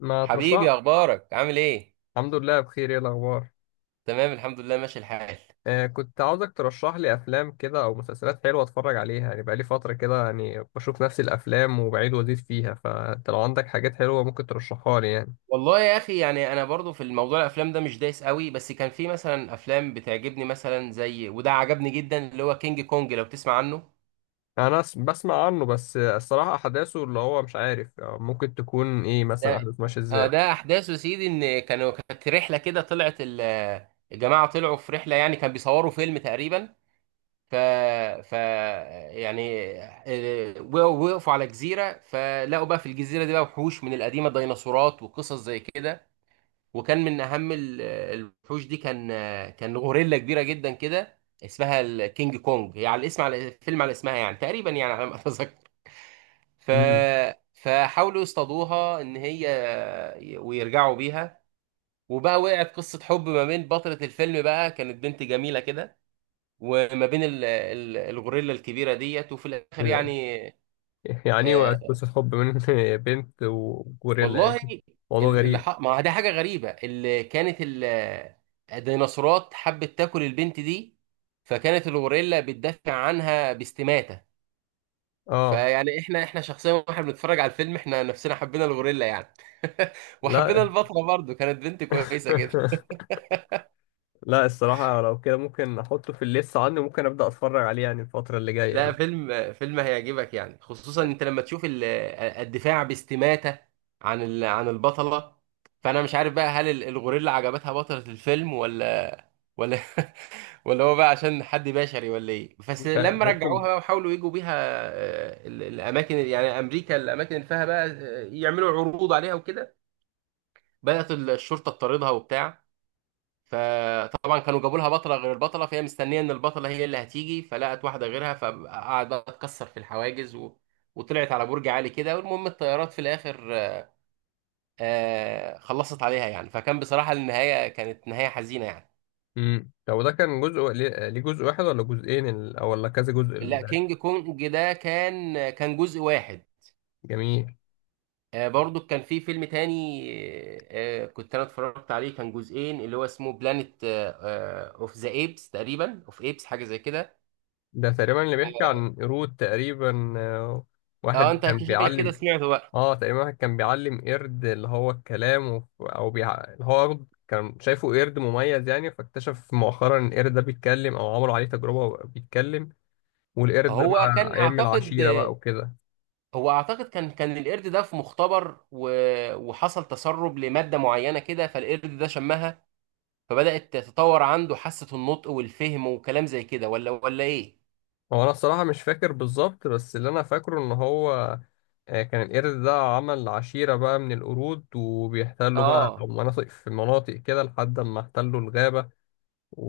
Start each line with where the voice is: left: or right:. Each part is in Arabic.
left: ما ترشح.
right: حبيبي، اخبارك؟ عامل ايه؟
left: الحمد لله بخير. ايه الاخبار؟
right: تمام، الحمد لله، ماشي الحال.
left: آه، كنت عاوزك ترشح لي افلام كده او مسلسلات حلوه اتفرج عليها، يعني بقالي فتره كده، يعني بشوف نفس الافلام وبعيد وازيد فيها، فانت لو عندك حاجات حلوه ممكن ترشحها لي يعني.
right: والله يا اخي، يعني انا برضو في الموضوع الافلام ده مش دايس قوي، بس كان في مثلا افلام بتعجبني، مثلا زي وده عجبني جدا اللي هو كينج كونج، لو تسمع عنه.
left: انا بسمع عنه بس، الصراحه احداثه اللي هو مش عارف، ممكن تكون ايه مثلا
right: ده
left: احداث ماشيه
right: اه،
left: ازاي؟
right: ده احداثه يا سيدي، ان كانوا كانت رحله كده، طلعت الجماعه طلعوا في رحله، يعني كان بيصوروا فيلم تقريبا. ف ف يعني وقفوا على جزيره، فلقوا بقى في الجزيره دي بقى وحوش من القديمه، ديناصورات وقصص زي كده. وكان من اهم الوحوش دي كان غوريلا كبيره جدا كده، اسمها الكينج كونج، هي على الاسم على فيلم على اسمها يعني تقريبا، يعني على ما اتذكر. ف
left: امم
right: فحاولوا يصطادوها ان هي ويرجعوا بيها. وبقى وقعت قصه حب ما بين بطله الفيلم بقى، كانت بنت جميله كده، وما بين الغوريلا الكبيره ديت. وفي الاخر
left: كده.
right: يعني
left: يعني ايه،
right: آه،
left: قصه حب من بنت وجوريلا يعني؟
right: والله
left: موضوع غريب.
right: ما دي حاجة غريبة. اللي كانت الديناصورات حبت تاكل البنت دي، فكانت الغوريلا بتدافع عنها باستماتة.
left: اه.
right: فيعني احنا شخصيا واحنا بنتفرج على الفيلم، احنا نفسنا حبينا الغوريلا يعني. وحبينا
left: لا.
right: البطلة، برضو كانت بنت كويسة كده.
left: لا الصراحة لو كده ممكن أحطه في الليست عندي، وممكن أبدأ أتفرج عليه يعني الفترة اللي جاية
right: لا،
left: دي.
right: فيلم فيلم هيعجبك يعني، خصوصا انت لما تشوف الدفاع باستماتة عن عن البطلة. فانا مش عارف بقى، هل الغوريلا عجبتها بطلة الفيلم، ولا ولا ولا هو بقى عشان حد بشري، ولا ايه؟ بس
left: ممكن
right: لما رجعوها
left: ممكن.
right: بقى وحاولوا يجوا بيها الاماكن، يعني امريكا، الاماكن اللي فيها بقى يعملوا عروض عليها وكده، بدأت الشرطة تطاردها وبتاع. فطبعا كانوا جابوا لها بطله غير البطله، فهي مستنيه ان البطله هي اللي هتيجي، فلقت واحده غيرها، فقعد بقى تكسر في الحواجز وطلعت على برج عالي كده. والمهم الطيارات في الاخر آه خلصت عليها يعني. فكان بصراحه النهايه كانت نهايه حزينه يعني.
left: طب ده كان جزء، ليه جزء واحد ولا جزئين، أو ولا كذا جزء
right: لا،
left: ده؟
right: كينج كونج ده كان جزء واحد.
left: جميل.
right: آه، برضو كان في فيلم تاني، آه، كنت انا اتفرجت عليه، كان جزئين، اللي هو اسمه بلانيت اوف ذا ايبس تقريبا، اوف ايبس، حاجه زي كده.
left: ده تقريبا اللي بيحكي عن قرود تقريبا،
right: اه
left: واحد
right: انت
left: كان
right: شكلك كده
left: بيعلم
right: سمعته بقى.
left: اه تقريبا، واحد كان بيعلم قرد اللي هو الكلام أو اللي هو قرد كان شايفه قرد مميز يعني، فاكتشف مؤخرا إن القرد ده بيتكلم أو عملوا عليه تجربة بيتكلم. والقرد ده
right: هو
left: بقى
right: كان
left: يعمل
right: اعتقد
left: عشيرة بقى وكده.
right: هو اعتقد كان القرد ده في مختبر وحصل تسرب لماده معينه كده، فالقرد ده شمها، فبدات تتطور عنده حاسه النطق والفهم وكلام زي كده، ولا ايه؟
left: هو انا الصراحه مش فاكر بالظبط، بس اللي انا فاكره ان هو كان القرد ده عمل عشيره بقى من القرود، وبيحتلوا بقى
right: اه
left: مناطق في مناطق كده لحد ما احتلوا الغابه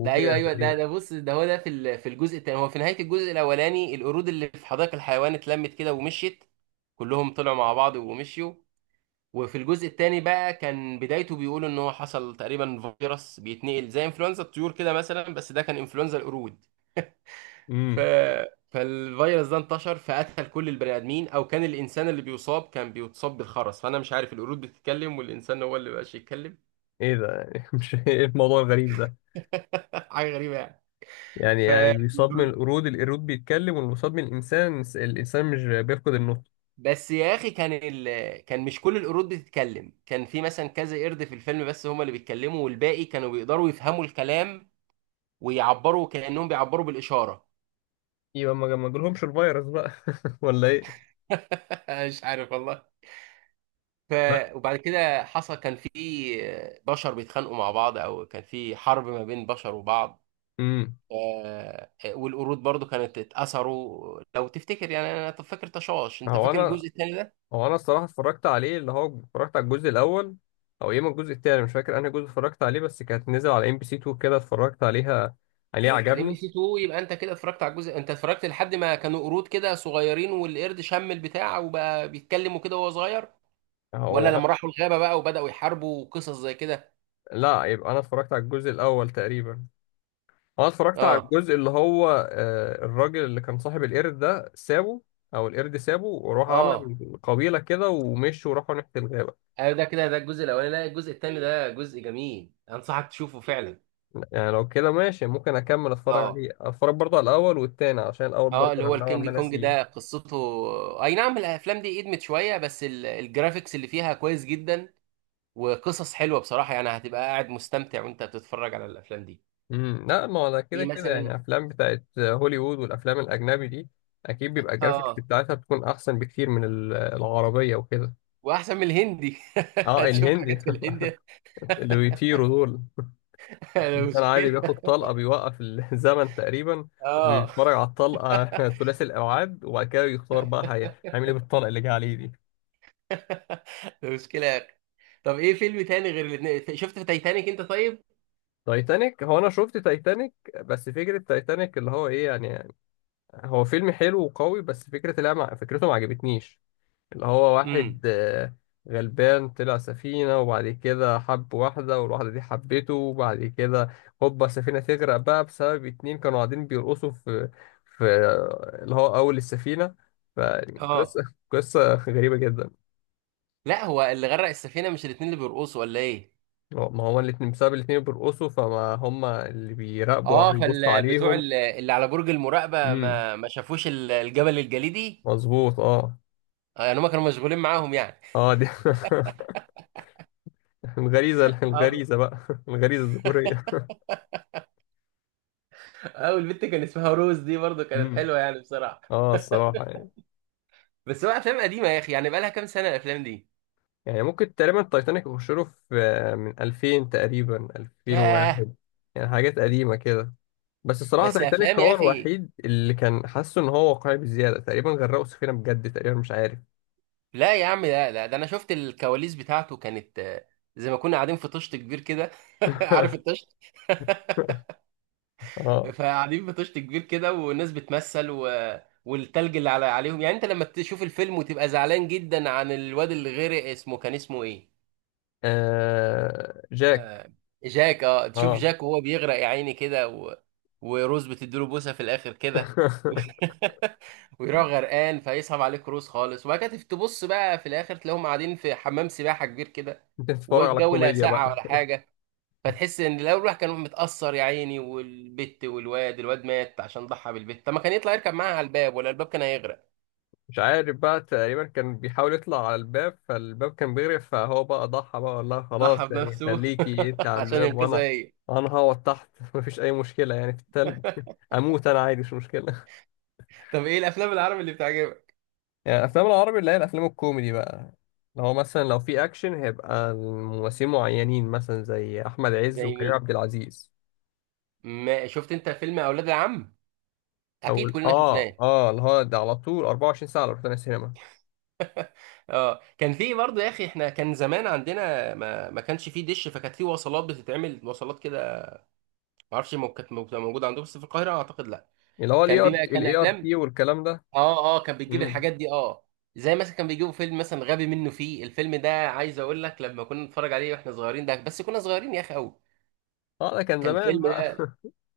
right: ده، ايوه ايوه ده
left: تقريبا.
right: ده بص ده هو ده في في الجزء الثاني. هو في نهايه الجزء الاولاني القرود اللي في حدائق الحيوان اتلمت كده ومشيت، كلهم طلعوا مع بعض ومشيوا. وفي الجزء الثاني بقى، كان بدايته بيقول ان هو حصل تقريبا فيروس بيتنقل زي انفلونزا الطيور كده مثلا، بس ده كان انفلونزا القرود. ف...
left: امم
right: فالفيروس ده انتشر، فقتل كل البني ادمين، او كان الانسان اللي بيصاب كان بيتصاب بالخرس. فانا مش عارف، القرود بتتكلم والانسان هو اللي مبقاش يتكلم.
left: ايه ده يعني؟ مش ايه الموضوع الغريب ده؟
right: حاجه غريبه يعني.
left: يعني
right: ف
left: يعني اللي بيصاب من القرود، القرود بيتكلم، واللي بيصاب من الانسان، الانسان مش بيفقد النطق.
right: بس يا اخي، كان كان مش كل القرود بتتكلم، كان في مثلا كذا قرد في الفيلم بس هما اللي بيتكلموا، والباقي كانوا بيقدروا يفهموا الكلام، ويعبروا، كانهم بيعبروا بالاشاره.
left: يبقى ما جالهمش الفيروس بقى ولا ايه؟
right: مش عارف والله. ف...
left: لا.
right: وبعد كده حصل، كان في بشر بيتخانقوا مع بعض، او كان في حرب ما بين بشر وبعض.
left: امم
right: آه، والقرود برضو كانت اتأثروا، لو تفتكر يعني. انا طب فاكر تشاش،
left: ما
right: انت
left: هو
right: فاكر
left: انا
right: الجزء الثاني ده؟
left: هو انا الصراحه اتفرجت عليه، اللي هو اتفرجت على الجزء الاول، او يا اما الجزء التاني، مش فاكر انهي جزء اتفرجت عليه، بس كانت نزل على ام بي سي 2 كده اتفرجت عليها، عليه، حلو
right: الام بي
left: عجبني.
right: سي 2، يبقى انت كده اتفرجت على الجزء، انت اتفرجت لحد ما كانوا قرود كده صغيرين، والقرد شم البتاع وبقى بيتكلموا كده وهو صغير؟ ولا
left: هو
right: لما راحوا الغابة بقى وبدأوا يحاربوا وقصص زي كده؟
left: لا، يبقى انا اتفرجت على الجزء الاول تقريبا. انا اتفرجت على
right: اه
left: الجزء اللي هو، الراجل اللي كان صاحب القرد ده سابه، او القرد سابه وراح
right: اه
left: عمل قبيله كده ومشوا وراحوا ناحيه الغابه.
right: ايوه ده كده، ده الجزء الاولاني. لا، الجزء الثاني ده جزء جميل، انصحك تشوفه فعلا.
left: يعني لو كده ماشي، ممكن اكمل اتفرج
right: اه،
left: عليه، اتفرج برضه على الاول والتاني عشان الاول
right: اه،
left: برضه
right: اللي هو
left: كان نوعا
right: الكينج
left: ما
right: كونج ده
left: ناسيه.
right: قصته. اي نعم، الافلام دي ادمت شويه، بس الجرافيكس اللي فيها كويس جدا، وقصص حلوه بصراحه، يعني هتبقى قاعد مستمتع وانت بتتفرج على الافلام دي.
left: لا ما هو ده كده
right: ايه
left: كده يعني
right: مثلا؟
left: افلام بتاعت هوليوود والافلام الاجنبي دي اكيد بيبقى الجرافيكس
right: اه،
left: بتاعتها بتكون احسن بكتير من العربيه وكده.
right: واحسن من الهندي.
left: اه
right: هتشوف
left: الهندي.
right: حاجات في الهندي.
left: اللي بيطيروا دول،
right: ده
left: الانسان عادي
right: مشكله.
left: بياخد طلقه، بيوقف الزمن تقريبا،
right: اه.
left: وبيتفرج على الطلقه ثلاثي الابعاد وبعد كده يختار بقى هيعمل ايه بالطلقه اللي جه عليه دي.
right: ده مشكله يا اخي. طب ايه فيلم تاني غير الاثنين، شفت في تايتانيك انت طيب؟
left: تايتانيك، هو انا شفت تايتانيك، بس فكره تايتانيك اللي هو ايه يعني، هو فيلم حلو وقوي، بس فكره، لا، فكرته ما عجبتنيش. اللي هو
right: امم.
left: واحد غلبان طلع سفينة، وبعد كده حب واحدة والواحدة دي حبته، وبعد كده هوبا السفينة تغرق بقى بسبب اتنين كانوا قاعدين بيرقصوا في اللي هو أول السفينة.
right: اه،
left: فقصة، قصة غريبة جدا.
right: لا هو اللي غرق السفينه مش الاثنين اللي بيرقصوا، ولا ايه؟
left: ما هو الاتنين، بسبب الاتنين بيرقصوا، فما هما اللي بيراقبوا أو
right: اه
left: بيبصوا
right: فال بتوع
left: عليهم.
right: اللي على برج المراقبه
left: امم
right: ما شافوش الجبل الجليدي.
left: مظبوط اه.
right: يعني هم كانوا مشغولين معاهم يعني.
left: اه، دي الغريزة، الغريزة بقى، الغريزة الذكورية.
right: اه، والبت كان اسمها روز دي برضه كانت
left: امم
right: حلوه يعني بصراحه.
left: اه الصراحة يعني.
right: بس هو افلام قديمه يا اخي، يعني بقالها كام سنه الافلام دي.
left: يعني ممكن تقريبا التايتانيك يخش له في، من 2000 تقريبا،
right: ياه.
left: 2001، يعني حاجات قديمة كده. بس الصراحة
right: بس
left: تايتانيك
right: افلام يا
left: هو
right: اخي.
left: الوحيد اللي كان حاسه ان هو واقعي بزيادة، تقريبا غرقوا سفينة بجد تقريبا، مش عارف.
right: لا يا عم، لا، لا، ده انا شفت الكواليس بتاعته، كانت زي ما كنا قاعدين في طشت كبير كده. عارف الطشت؟
left: اه،
right: فقاعدين في طشت كبير كده، والناس بتمثل والتلج اللي على عليهم. يعني انت لما تشوف الفيلم وتبقى زعلان جدا عن الواد اللي غرق، اسمه كان اسمه ايه؟
left: جاك.
right: آه، جاك. اه تشوف
left: اه.
right: جاك وهو بيغرق يا عيني كده وروز بتديله بوسه في الاخر كده. ويروح غرقان، فيصعب عليك روز خالص، وبعد كده تبص بقى في الاخر تلاقيهم قاعدين في حمام سباحه كبير كده،
left: انت بتتفرج على
right: والجو لا
left: الكوميديا
right: ساقعه
left: بقى.
right: ولا حاجه. فتحس ان لو الواحد كان متاثر يا عيني، والبت والواد، مات عشان ضحى بالبت، طب ما كان يطلع يركب معاها على الباب، ولا الباب كان هيغرق؟
left: مش عارف بقى، تقريبا كان بيحاول يطلع على الباب فالباب كان بيغرق، فهو بقى ضحى بقى وقال لها
right: ضحى
left: خلاص، يعني
right: بنفسه.
left: خليكي انت على
right: عشان
left: الباب
right: ينقذها
left: وانا
right: هي.
left: انا هقعد تحت. مفيش اي مشكله يعني في التلج. اموت انا عادي مش مشكله.
right: طب ايه الافلام العربي اللي بتعجبك؟
left: يعني الافلام العربي اللي هي الافلام الكوميدي بقى، لو مثلا لو في اكشن هيبقى الممثلين معينين مثلا زي احمد عز
right: زي
left: وكريم
right: مين؟
left: عبد العزيز.
right: ما شفت انت فيلم اولاد العم؟
left: او
right: اكيد كلنا
left: اه
right: شفناه.
left: اه اللي هو ده على طول 24 ساعه لو رحنا السينما.
right: اه، كان في برضه يا اخي، احنا كان زمان عندنا ما كانش فيه دش، فكانت فيه وصلات بتتعمل، وصلات كده. ما اعرفش موجوده عندكم، بس في القاهره اعتقد لا.
left: اللي هو الاي
right: كان
left: ار،
right: بيبقى كان
left: الاي ار تي،
right: افلام.
left: والكلام ده.
right: اه، اه، كان بتجيب
left: امم
right: الحاجات دي اه. زي مثلا كان بيجيبوا فيلم مثلا غبي منه، فيه الفيلم ده عايز اقول لك لما كنا نتفرج عليه واحنا صغيرين ده، بس كنا صغيرين يا اخي قوي
left: اه ده كان
right: كان
left: زمان
right: الفيلم
left: بقى.
right: ده.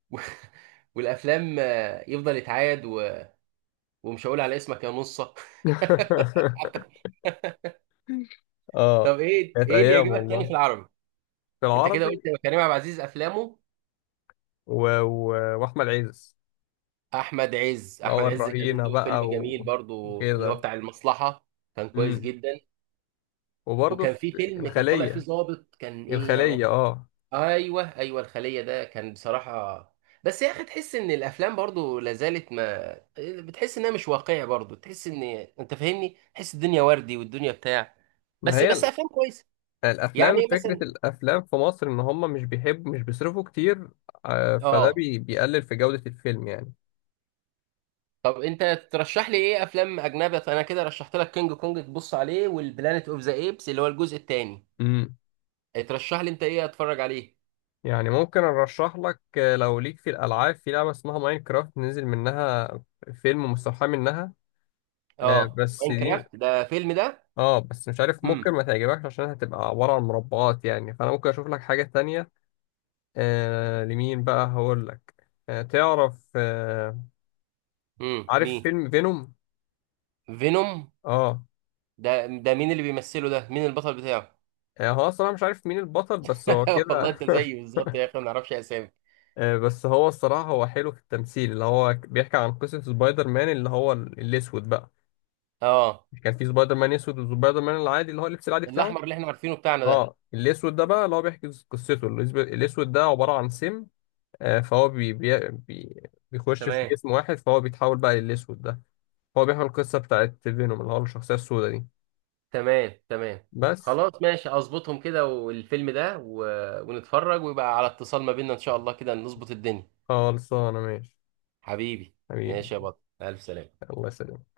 right: والافلام يفضل يتعاد ومش هقول على اسمك يا نصه.
left: اه
right: طب ايه
left: كانت
right: ايه اللي
left: ايام
right: يعجبك تاني في
left: والله.
right: العربي؟
left: في
right: انت كده
left: العربي
right: قلت كريم عبد العزيز افلامه.
left: و... و... واحمد عز. اللي
right: احمد
left: هو
right: عز كان
left: الرهينه
right: له فيلم
left: بقى
right: جميل برضو، اللي هو
left: وكده.
right: بتاع المصلحة. كان كويس
left: امم
right: جدا.
left: وبرضه
right: وكان
left: في
right: في فيلم كان طالع فيه
left: الخليه.
right: ضابط، كان ايه يا رب؟
left: الخليه اه.
right: ايوه الخلية ده كان بصراحة. بس يا اخي تحس ان الافلام برضو لازالت ما بتحس انها مش واقعية برضو، تحس ان انت فاهمني، تحس الدنيا وردي والدنيا بتاع.
left: ما هي
right: بس افلام كويسة. يعني
left: الافلام، فكره
right: مثلا؟
left: الافلام في مصر ان هم مش بيحبوا، مش بيصرفوا كتير، فده
right: اه.
left: بيقلل في جوده الفيلم يعني.
right: طب انت ترشح لي ايه افلام اجنبي؟ انا كده رشحت لك كينج كونج تبص عليه، والبلانيت اوف ذا ايبس اللي هو الجزء الثاني.
left: امم
right: ترشح لي انت ايه اتفرج عليه؟
left: يعني ممكن ارشح لك، لو ليك في الالعاب في لعبه اسمها ماينكرافت، نزل منها فيلم مستوحى منها.
right: اه
left: بس دي،
right: ماينكرافت ده فيلم ده؟
left: اه، بس مش عارف ممكن
right: امم.
left: ما تعجبكش عشان هتبقى عبارة عن مربعات يعني، فانا ممكن اشوف لك حاجة تانية. لمين بقى هقول لك؟ آه تعرف آه عارف
right: مين؟
left: فيلم فينوم؟
right: فينوم؟
left: اه.
right: ده مين اللي بيمثله؟ ده مين البطل بتاعه؟
left: هو الصراحة مش عارف مين البطل بس هو
right: والله
left: كده.
right: انت زيي بالظبط يا اخي، ما نعرفش اسامي.
left: بس هو الصراحة هو حلو في التمثيل، اللي هو بيحكي عن قصة سبايدر مان اللي هو الأسود بقى.
right: اه.
left: كان في سبايدر مان أسود، وسبايدر مان العادي اللي هو اللبس العادي بتاعه.
right: الاحمر اللي احنا عارفينه بتاعنا ده.
left: اه الأسود ده بقى اللي هو بيحكي قصته، الأسود ده عبارة عن سم، فهو بي بي بي بيخش في
right: تمام،
left: جسم واحد، فهو بيتحول بقى للأسود ده. هو بيحمل القصة بتاعت فينوم اللي هو الشخصية السوداء دي.
right: تمام، تمام،
left: بس.
right: خلاص ماشي، اظبطهم كده والفيلم ده ونتفرج، ويبقى على اتصال ما بيننا ان شاء الله، كده نظبط الدنيا.
left: خلصانة ماشي.
right: حبيبي.
left: حبيبي.
right: ماشي يا بطل، ألف سلامة.
left: الله يسلمك.